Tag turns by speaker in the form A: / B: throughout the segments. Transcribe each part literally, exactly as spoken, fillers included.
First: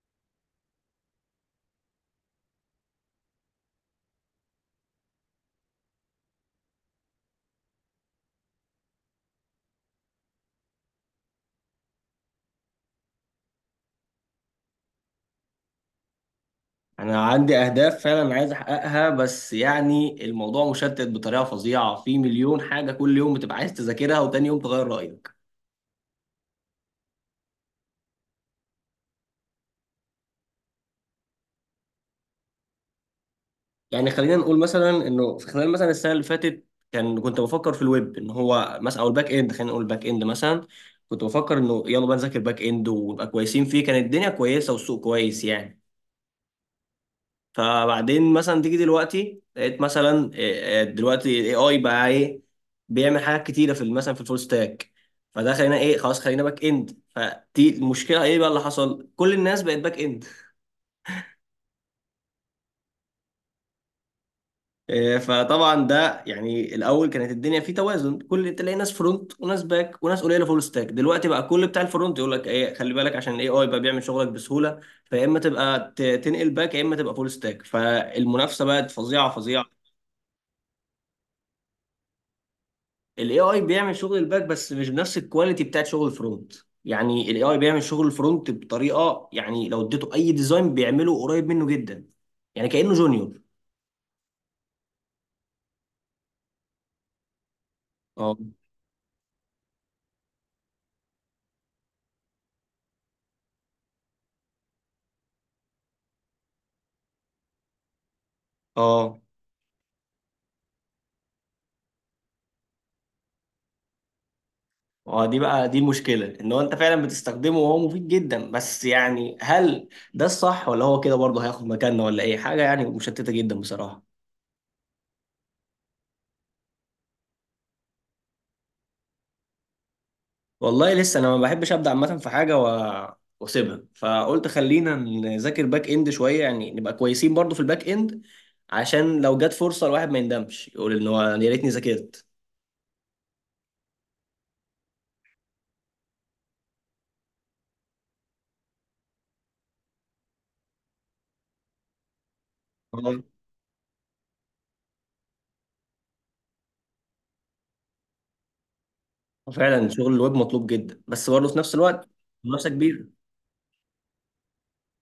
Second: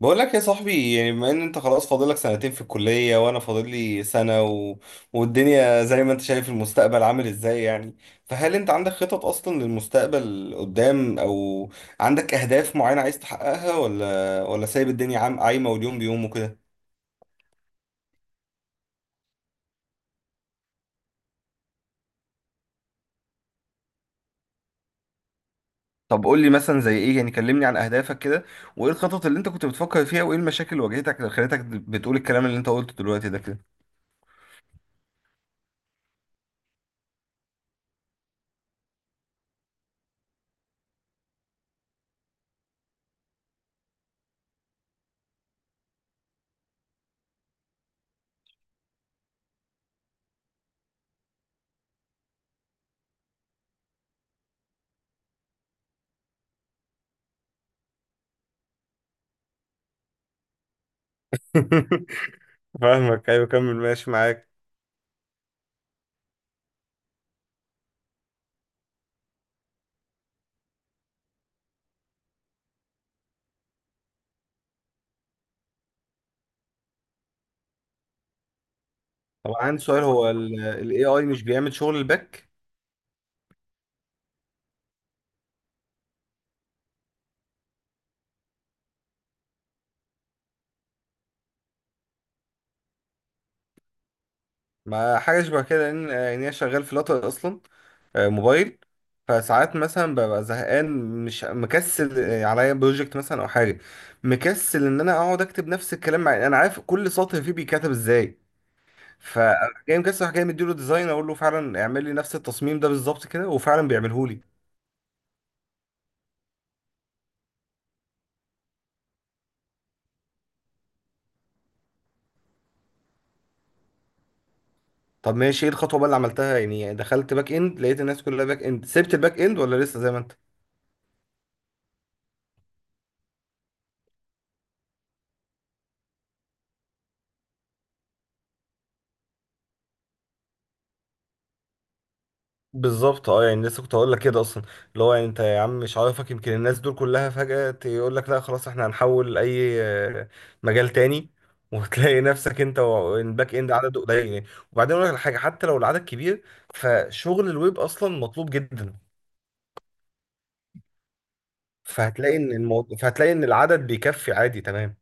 A: بقول لك يا صاحبي، يعني بما ان انت خلاص فاضلك سنتين في الكلية وانا فاضل لي سنة و... والدنيا زي ما انت شايف، المستقبل عامل ازاي يعني؟ فهل انت عندك خطط اصلا للمستقبل قدام، او عندك اهداف معينة عايز تحققها، ولا ولا سايب الدنيا عام عايمة، واليوم بيوم وكده.
B: انا عندي اهداف فعلا عايز احققها، بس يعني الموضوع مشتت بطريقه فظيعه. في مليون حاجه كل يوم بتبقى عايز تذاكرها وتاني يوم تغير رايك.
A: طب قول لي مثلا زي ايه يعني، كلمني عن اهدافك كده، وايه الخطط اللي انت كنت بتفكر فيها، وايه المشاكل اللي واجهتك اللي خلتك بتقول الكلام اللي انت قلته دلوقتي ده كده.
B: يعني خلينا نقول مثلا انه في خلال مثلا السنه اللي فاتت كان كنت بفكر في الويب ان هو مثلا او الباك اند، خلينا نقول الباك اند مثلا. كنت بفكر انه يلا بقى نذاكر باك اند ونبقى كويسين فيه. كانت الدنيا كويسه والسوق كويس يعني. فبعدين مثلا تيجي دلوقتي لقيت مثلا إيه، إيه، دلوقتي الاي اي بقى ايه بيعمل حاجات كتيره في ال- مثلا في الفول ستاك. فده خلينا ايه، خلاص خلينا باك اند. فدي المشكله ايه بقى اللي حصل؟ كل الناس بقت باك اند.
A: فاهمك، ايوه، كمل ماشي معاك.
B: إيه، فطبعا ده يعني الاول كانت الدنيا فيه توازن، كل تلاقي ناس فرونت وناس باك وناس قليله فول ستاك. دلوقتي بقى كل بتاع الفرونت يقول لك ايه، خلي بالك عشان الاي اي بقى بيعمل شغلك بسهوله. فيا اما تبقى ت- تنقل باك يا اما تبقى فول ستاك. فالمنافسه بقت فظيعه
A: طب
B: فظيعه.
A: عندي سؤال، هو ال اي اي مش بيعمل شغل الباك؟
B: الاي اي بيعمل شغل الباك بس مش بنفس الكواليتي بتاعت شغل الفرونت. يعني الاي اي بيعمل شغل الفرونت بطريقه، يعني لو اديته اي ديزاين بيعمله قريب منه جدا، يعني كانه جونيور.
A: ما حاجة شبه كده، لأن يعني أنا شغال في لاتر أصلا، آه،
B: اه.
A: موبايل. فساعات مثلا ببقى زهقان، مش مكسل، آه، عليا بروجكت مثلا أو حاجة، مكسل إن أنا أقعد أكتب نفس الكلام مع أنا عارف كل سطر فيه بيتكتب إزاي.
B: اه.
A: فجاي مكسل أروح جاي مديله ديزاين، أقول له فعلا اعمل لي نفس التصميم ده بالظبط كده، وفعلا بيعمله لي.
B: اه، دي بقى دي المشكله، ان هو انت فعلا بتستخدمه وهو مفيد جدا، بس يعني هل ده الصح ولا هو كده برضه هياخد مكاننا ولا ايه؟ حاجه يعني مشتته جدا بصراحه.
A: طب ماشي، إيه الخطوة بقى اللي عملتها؟ يعني دخلت باك إند، لقيت الناس كلها باك إند، سبت الباك إند ولا لسه زي ما أنت؟
B: والله لسه انا ما بحبش ابدا عامه في حاجه و... واسيبها، فقلت خلينا نذاكر باك اند شويه، يعني نبقى كويسين برضو في الباك اند، عشان لو جت فرصه الواحد ما يندمش يقول ان هو يا ريتني ذاكرت.
A: بالظبط، اه يعني لسه كنت هقول لك كده اصلا، اللي هو يعني انت يا عم مش عارفك، يمكن الناس دول كلها فجأة يقول لك لا خلاص احنا هنحول اي آه، مجال تاني، وتلاقي نفسك انت
B: تمام.
A: والباك اند عدد قليل يعني. وبعدين اقول لك الحاجه، حتى لو العدد كبير، فشغل الويب اصلا مطلوب جدا،
B: فعلا شغل الويب مطلوب جدا، بس برضه في نفس الوقت
A: فهتلاقي ان
B: منافسه
A: الموضوع
B: كبيره.
A: فهتلاقي ان العدد بيكفي عادي تمام.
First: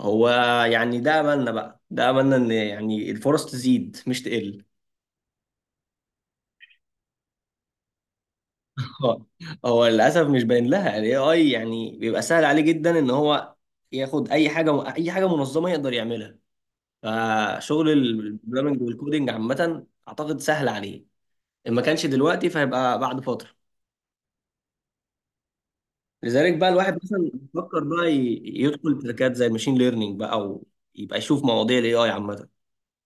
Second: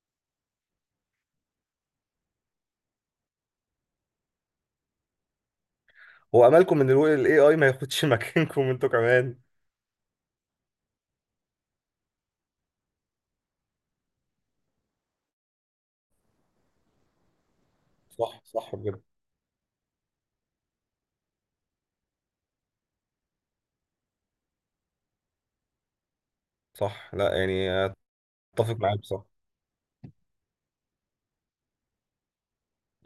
B: هو يعني ده املنا بقى، ده املنا ان يعني الفرص تزيد مش تقل.
A: هو املكم ان الاي اي ما ياخدش مكانكم انتوا
B: هو.
A: كمان؟
B: هو للاسف مش باين لها، الاي اي يعني بيبقى سهل عليه جدا ان هو ياخد اي حاجه، اي حاجه منظمه يقدر يعملها. فشغل
A: صح صح
B: البروجرامنج
A: بجد.
B: والكودينج عامة أعتقد سهل عليه، إن ما كانش دلوقتي فهيبقى بعد فترة. لذلك بقى الواحد
A: صح،
B: مثلا
A: لا
B: بيفكر
A: يعني
B: بقى ي-
A: اتفق
B: يدخل
A: معاك
B: تركات
A: بصراحه.
B: زي الماشين ليرنينج بقى، أو يبقى يشوف مواضيع الاي اي عامة.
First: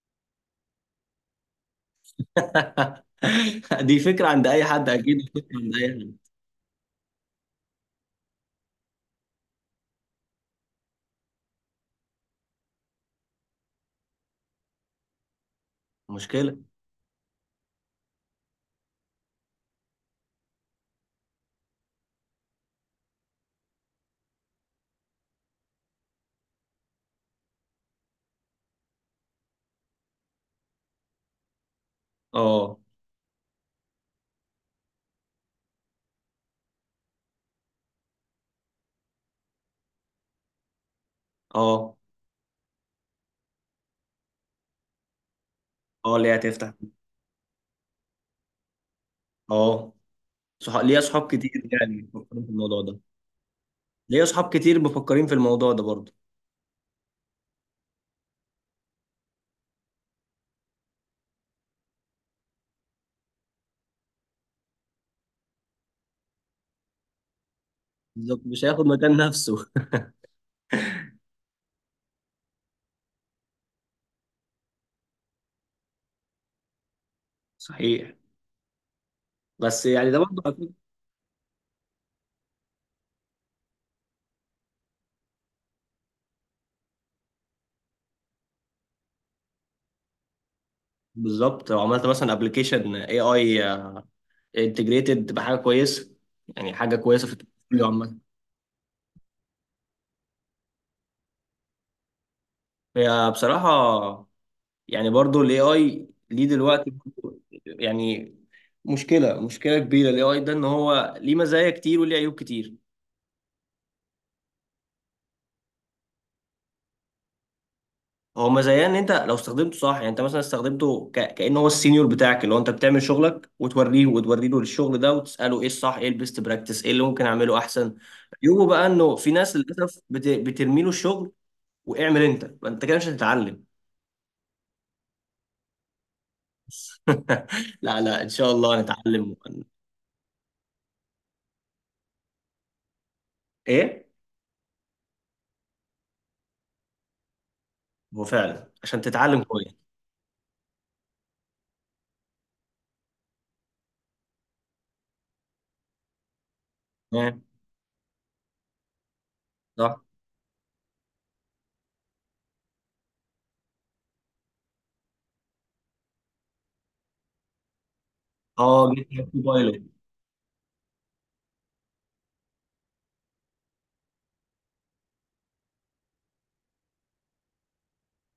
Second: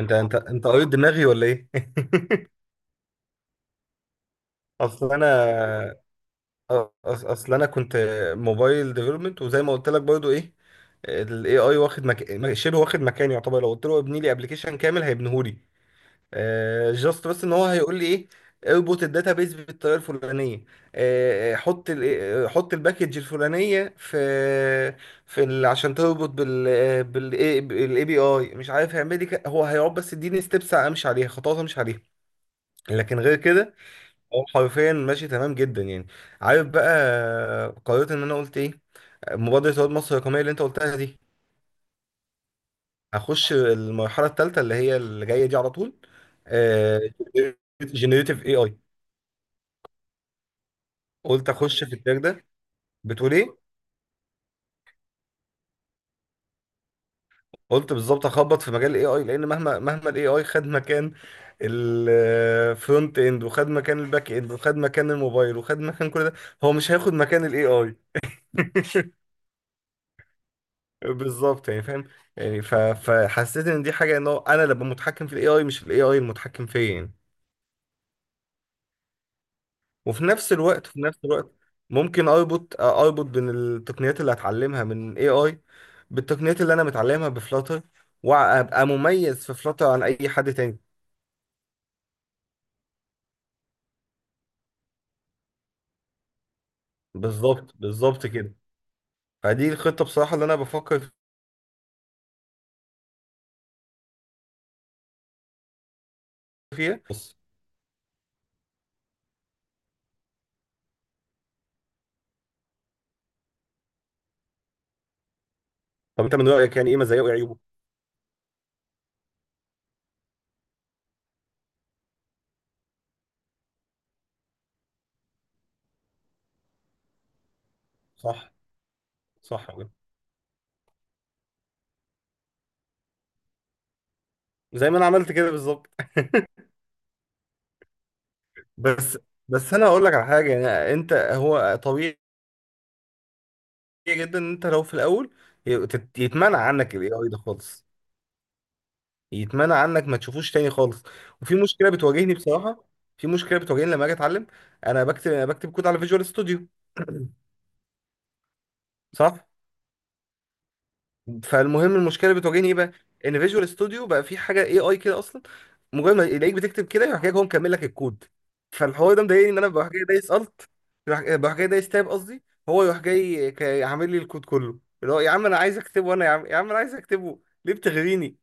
A: انت انت انت قريت دماغي ولا ايه؟
B: دي فكرة عند أي حد،
A: اصل
B: أكيد فكرة عند أي
A: انا،
B: حد.
A: أص- اصل انا كنت موبايل ديفلوبمنت، وزي ما قلت لك برضو ايه، الاي اي واخد مك... م- شبه واخد مكاني يعتبر. لو قلت له ابني لي ابلكيشن كامل هيبنيهولي.
B: مشكلة.
A: آه جاست بس ان هو هيقول لي ايه، اربط الداتا بيز بالطريقه الفلانيه، آه، حط ال آه، حط الباكج الفلانيه في في ال... عشان تربط بال آه، بال بالاي بي اي، مش عارف هيعمل لي ك- هو هيقعد بس يديني ستيبس امشي عليها، خطوات امشي عليها.
B: اه.
A: لكن غير كده هو حرفيا ماشي تمام جدا يعني. عارف بقى قررت ان انا قلت ايه؟ مبادرة رواد مصر الرقمية اللي انت قلتها دي،
B: اه.
A: هخش المرحلة الثالثة اللي هي اللي جاية دي على طول،
B: اه، اللي هي هتفتح.
A: جنريتيف اي اي.
B: اه صح. ليا أصحاب
A: قلت
B: كتير
A: اخش في
B: يعني
A: التراك
B: بيفكروا
A: ده.
B: في الموضوع ده.
A: بتقول ايه؟
B: ليا أصحاب كتير مفكرين في الموضوع ده برضه.
A: قلت بالظبط اخبط في مجال الاي اي، لان مهما مهما الاي اي خد مكان الفرونت اند وخد مكان الباك اند وخد مكان الموبايل وخد مكان كل ده، هو مش هياخد مكان الاي اي.
B: بالظبط، مش هياخد مكان نفسه.
A: بالظبط يعني فاهم. يعني ف... فحسيت ان دي حاجه، ان هو انا اللي ابقى متحكم في الاي اي، مش الاي اي المتحكم فيا يعني.
B: صحيح. بس يعني ده
A: وفي
B: برضه.
A: نفس الوقت في نفس الوقت ممكن اربط اربط بين التقنيات اللي هتعلمها من اي اي بالتقنيات اللي انا متعلمها بفلاتر، وابقى مميز في فلاتر عن اي حد تاني.
B: بالظبط، لو عملت مثلا ابلكيشن اي اي انتجريتد بحاجه كويسه، يعني حاجه كويسه في
A: بالظبط
B: التكنولوجيا عامه.
A: بالظبط كده. فدي الخطه بصراحه اللي انا بفكر
B: هي بصراحه يعني برضو الاي اي ليه دلوقتي
A: فيها، بص.
B: برضو يعني مشكله، مشكله كبيره الاي اي ده، ان هو ليه مزايا كتير وليه عيوب كتير.
A: طب انت من رايك يعني ايه مزايا وعيوبه؟
B: هو مزايا ان انت لو استخدمته صح، يعني انت مثلا استخدمته ك... كأنه هو السينيور بتاعك، اللي هو انت بتعمل شغلك وتوريه، وتوري له الشغل ده وتساله ايه الصح، ايه البيست براكتس، ايه اللي ممكن اعمله احسن.
A: صح
B: عيوبه بقى انه في ناس
A: صح أوي.
B: للاسف بت... بترمي له الشغل واعمل انت. ما انت كده مش هتتعلم.
A: زي ما انا عملت كده بالظبط.
B: لا لا، ان شاء الله
A: بس
B: هنتعلم ون-
A: بس انا هقول لك على حاجه. يعني انت هو طبيعي
B: ايه.
A: جدا ان انت لو في الاول يت- يتمنع عنك الاي اي ده خالص،
B: هو فعلا عشان تتعلم
A: يتمنع
B: كويس.
A: عنك ما تشوفوش تاني خالص. وفي مشكله بتواجهني بصراحه، في مشكله بتواجهني لما اجي اتعلم. انا بكتب انا بكتب كود على فيجوال ستوديو،
B: تمام.
A: صح؟
B: صح.
A: فالمهم المشكله بتواجهني ايه بقى؟ ان فيجوال ستوديو بقى في حاجه اي اي كده اصلا، مجرد ما يلاقيك بتكتب كده يروح جاي هو مكمل لك الكود.
B: اه،
A: فالحوار
B: جيت
A: ده
B: هاب
A: مضايقني، ان انا بروح
B: كوبايلوت.
A: جاي دايس الت بروح بروح جاي دايس تاب قصدي، هو يروح جاي ك- عامل لي الكود كله، اللي هو يا عم انا عايز اكتبه انا، يا عم يا عم انا عايز اكتبه، ليه بتغريني؟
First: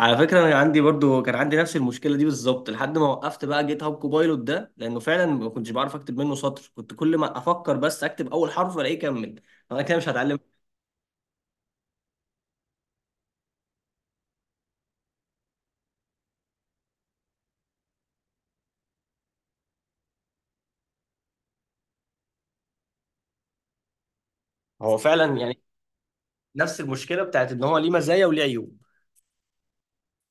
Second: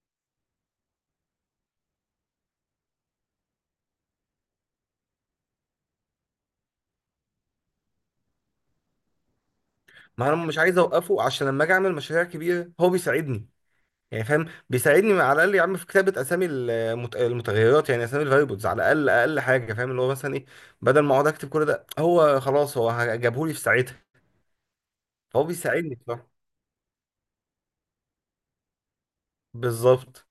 B: على فكره انا عندي برضو كان عندي نفس المشكله دي بالظبط لحد ما وقفت بقى جيت هاب كوبايلوت ده، لانه فعلا ما كنتش بعرف اكتب منه سطر، كنت كل ما افكر بس اكتب اول حرف الاقيه كمل. انا كده مش
A: ما انا
B: هتعلم.
A: مش عايز اوقفه، عشان لما اجي اعمل مشاريع كبيره هو بيساعدني، يعني فاهم. بيساعدني على الاقل يا عم في كتابه اسامي المت- المتغيرات، يعني اسامي الفاريبلز، على الاقل اقل حاجه فاهم اللي هو مثلا ايه. بدل ما اقعد اكتب كل ده، هو خلاص هو جابهولي في ساعتها.
B: هو فعلا
A: فهو
B: يعني
A: بيساعدني بصراحه.
B: نفس المشكله بتاعت ان هو ليه مزايا وليه عيوب.
A: بالظبط.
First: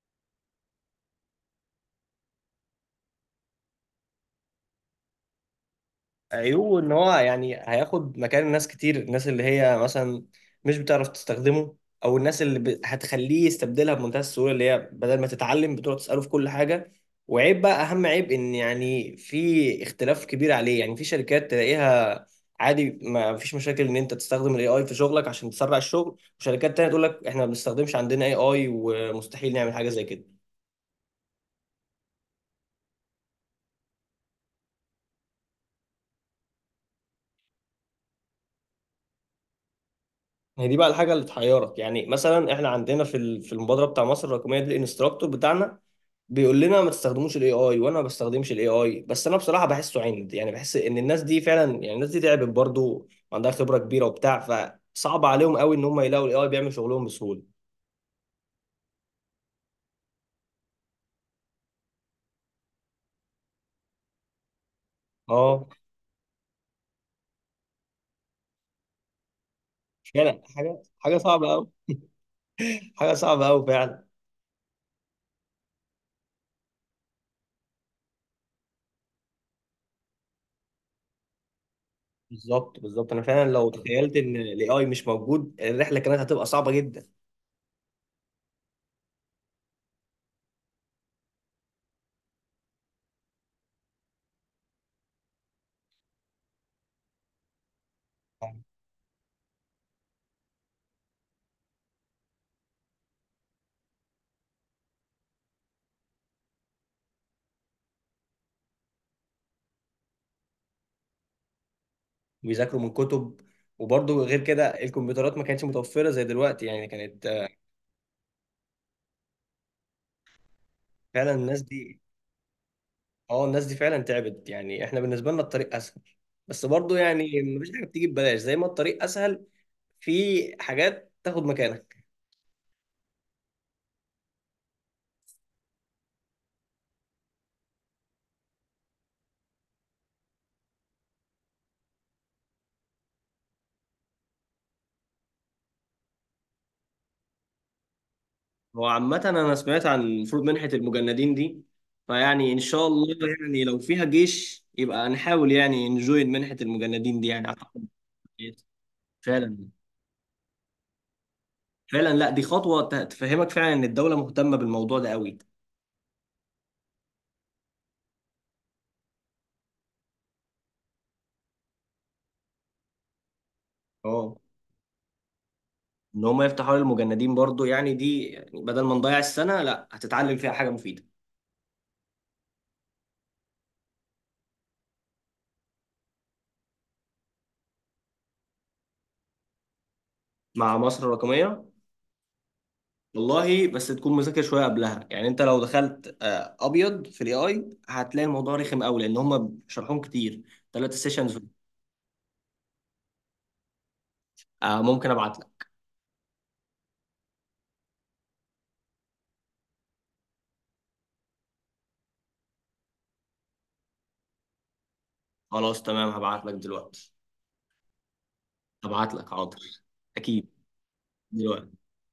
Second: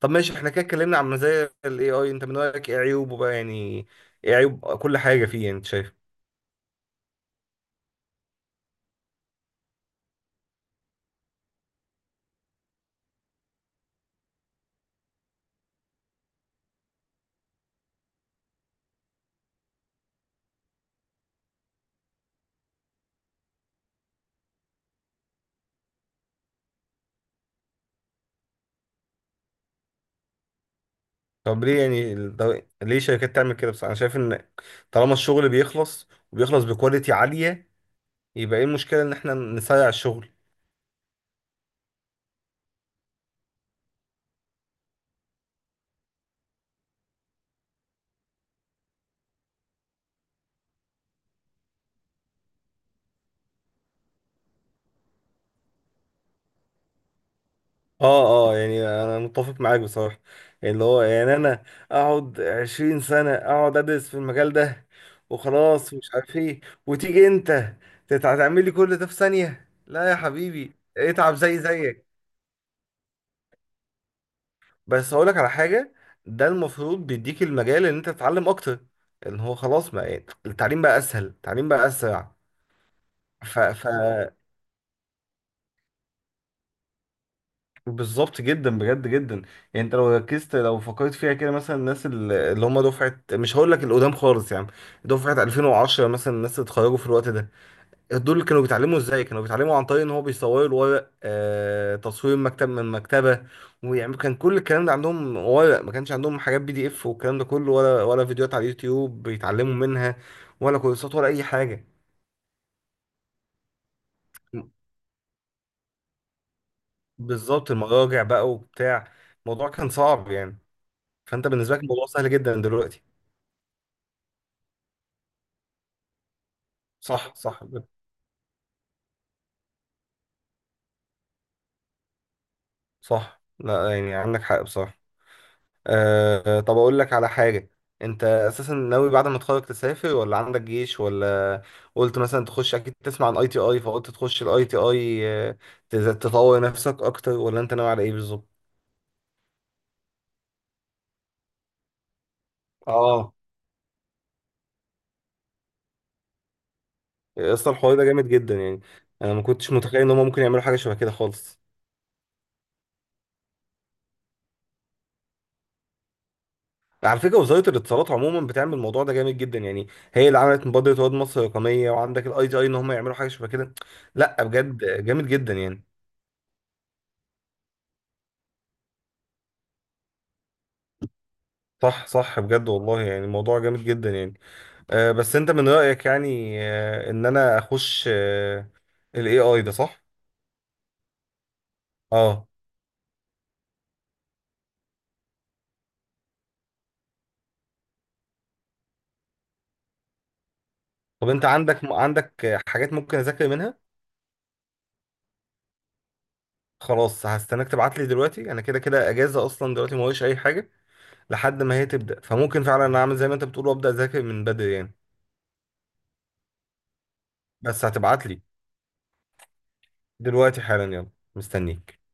A: طب ماشي احنا كده اتكلمنا عن مزايا الاي اي، انت من رايك ايه عيوبه بقى يعني؟ ايه عيوب كل حاجه فيه يعني انت شايف؟
B: عيوبه ان هو يعني هياخد مكان ناس كتير، الناس اللي هي مثلا مش بتعرف تستخدمه، او الناس اللي ب... هتخليه يستبدلها بمنتهى السهوله، اللي هي بدل ما تتعلم بتقعد تساله في كل حاجه. وعيب بقى، اهم عيب، ان يعني في اختلاف كبير عليه، يعني في شركات تلاقيها عادي ما فيش مشاكل ان انت تستخدم الاي اي في شغلك عشان تسرع الشغل، وشركات تانية تقول لك احنا ما بنستخدمش عندنا اي اي ومستحيل نعمل حاجه زي كده.
A: طب ليه يعني ال- ده- ليه شركات تعمل كده؟ بس انا شايف ان طالما الشغل بيخلص وبيخلص بكواليتي عاليه، يبقى ايه المشكلة ان احنا نسرع الشغل؟
B: هي دي بقى الحاجه اللي تحيرك، يعني مثلا احنا عندنا في ال- في المبادره بتاع مصر الرقميه دي، الانستراكتور بتاعنا بيقول لنا ما تستخدموش الاي اي، وانا ما بستخدمش الاي اي. بس انا بصراحه بحسه عند، يعني بحس ان الناس دي فعلا، يعني الناس دي تعبت برضه وعندها خبره كبيره وبتاع، فصعب عليهم قوي ان هم يلاقوا الاي اي بيعمل شغلهم بسهوله.
A: اه اه، يعني انا متفق معاك بصراحة. اللي هو يعني انا اقعد عشرين سنة اقعد ادرس في المجال ده
B: اه
A: وخلاص، ومش عارف ايه، وتيجي انت تت- هتعمل لي كل ده في ثانية؟ لا يا
B: فعلا،
A: حبيبي
B: حاجه حاجه
A: اتعب
B: صعبه
A: زي
B: قوي.
A: زيك.
B: حاجه صعبه قوي فعلا.
A: بس هقولك على حاجة، ده المفروض بيديك المجال ان انت تتعلم اكتر، ان هو خلاص ما التعليم بقى اسهل، التعليم بقى اسرع.
B: بالظبط بالظبط، انا فعلا
A: ف...
B: لو
A: ف...
B: تخيلت ان الاي اي مش موجود الرحله كانت هتبقى صعبه جدا.
A: بالظبط جدا بجد جدا. يعني انت لو ركزت، لو فكرت فيها كده، مثلا الناس ال- اللي هم دفعه، مش هقول لك القدام خالص يا عم، دفعه الفين وعشرة مثلا، الناس اللي اتخرجوا في الوقت ده، دول كانوا بيتعلموا ازاي؟ كانوا بيتعلموا عن طريق ان هو بيصوروا الورق، آه تصوير مكتب من مكتبه. ويعني كان كل الكلام ده عندهم ورق، ما كانش عندهم حاجات بي دي اف والكلام ده كله، ولا ولا فيديوهات على اليوتيوب بيتعلموا منها، ولا كورسات ولا اي حاجه.
B: وبيذاكروا من كتب، وبرضه غير كده الكمبيوترات ما كانتش متوفرة زي دلوقتي، يعني كانت آه،
A: بالظبط، المراجع بقى وبتاع، الموضوع كان صعب يعني.
B: فعلا
A: فانت
B: الناس
A: بالنسبه لك
B: دي.
A: الموضوع سهل جدا دلوقتي.
B: اه الناس دي فعلا تعبت، يعني احنا بالنسبة لنا الطريق اسهل، بس برضه
A: صح
B: يعني
A: صح
B: مفيش حاجة
A: بت-
B: بتيجي ببلاش، زي ما الطريق اسهل في حاجات تاخد مكانك.
A: صح، لا يعني عندك حق بصراحة. أه طب أقول لك على حاجة، أنت أساسا ناوي بعد ما تتخرج تسافر ولا عندك جيش ولا؟ قلت مثلا تخش أكيد تسمع عن أي تي أي، فقلت تخش الأي تي أي تطور نفسك أكتر، ولا أنت ناوي على إيه بالظبط؟
B: هو عامة انا سمعت عن المفروض منحة المجندين دي، فيعني ان شاء الله
A: آه،
B: يعني لو فيها جيش يبقى نحاول يعني نجوين منحة المجندين دي يعني
A: أصلا
B: اعتقد.
A: الحوار ده جامد جدا يعني، أنا ما
B: فعلا.
A: كنتش متخيل إن هما ممكن يعملوا حاجة شبه كده خالص.
B: فعلا، لا دي خطوة ت- تفهمك فعلا ان الدولة مهتمة بالموضوع ده قوي.
A: على فكره، وزاره الاتصالات عموما بتعمل الموضوع ده جامد جدا يعني، هي اللي عملت مبادره واد مصر الرقميه، وعندك الاي تي اي ان هم يعملوا حاجه شبه كده.
B: اه،
A: لا بجد جامد جدا يعني.
B: ان هم يفتحوا حوار المجندين برضو، يعني دي يعني بدل ما نضيع السنه لا هتتعلم فيها حاجه مفيده.
A: صح صح بجد والله، يعني الموضوع جامد جدا يعني. أه بس انت من رايك يعني، أه ان انا اخش أه الاي اي ده صح؟
B: مع مصر الرقميه.
A: اه
B: والله بس تكون مذاكر شويه قبلها، يعني انت لو دخلت آه، ابيض في الاي اي هتلاقي الموضوع رخم قوي لان هم شرحهم كتير، ثلاثة
A: طب
B: سيشنز
A: انت عندك عندك آه، حاجات ممكن اذاكر منها؟
B: آه ممكن ابعت لك.
A: خلاص هستناك تبعت لي دلوقتي، انا كده كده اجازه اصلا دلوقتي ما ورايش اي حاجه لحد ما هي تبدا، فممكن فعلا انا اعمل زي ما انت بتقول وابدا اذاكر من بدري يعني.
B: خلاص تمام هبعت لك دلوقتي.
A: بس هتبعت لي
B: هبعت لك حاضر، اكيد،
A: دلوقتي حالا، يلا.
B: دلوقتي
A: مستنيك.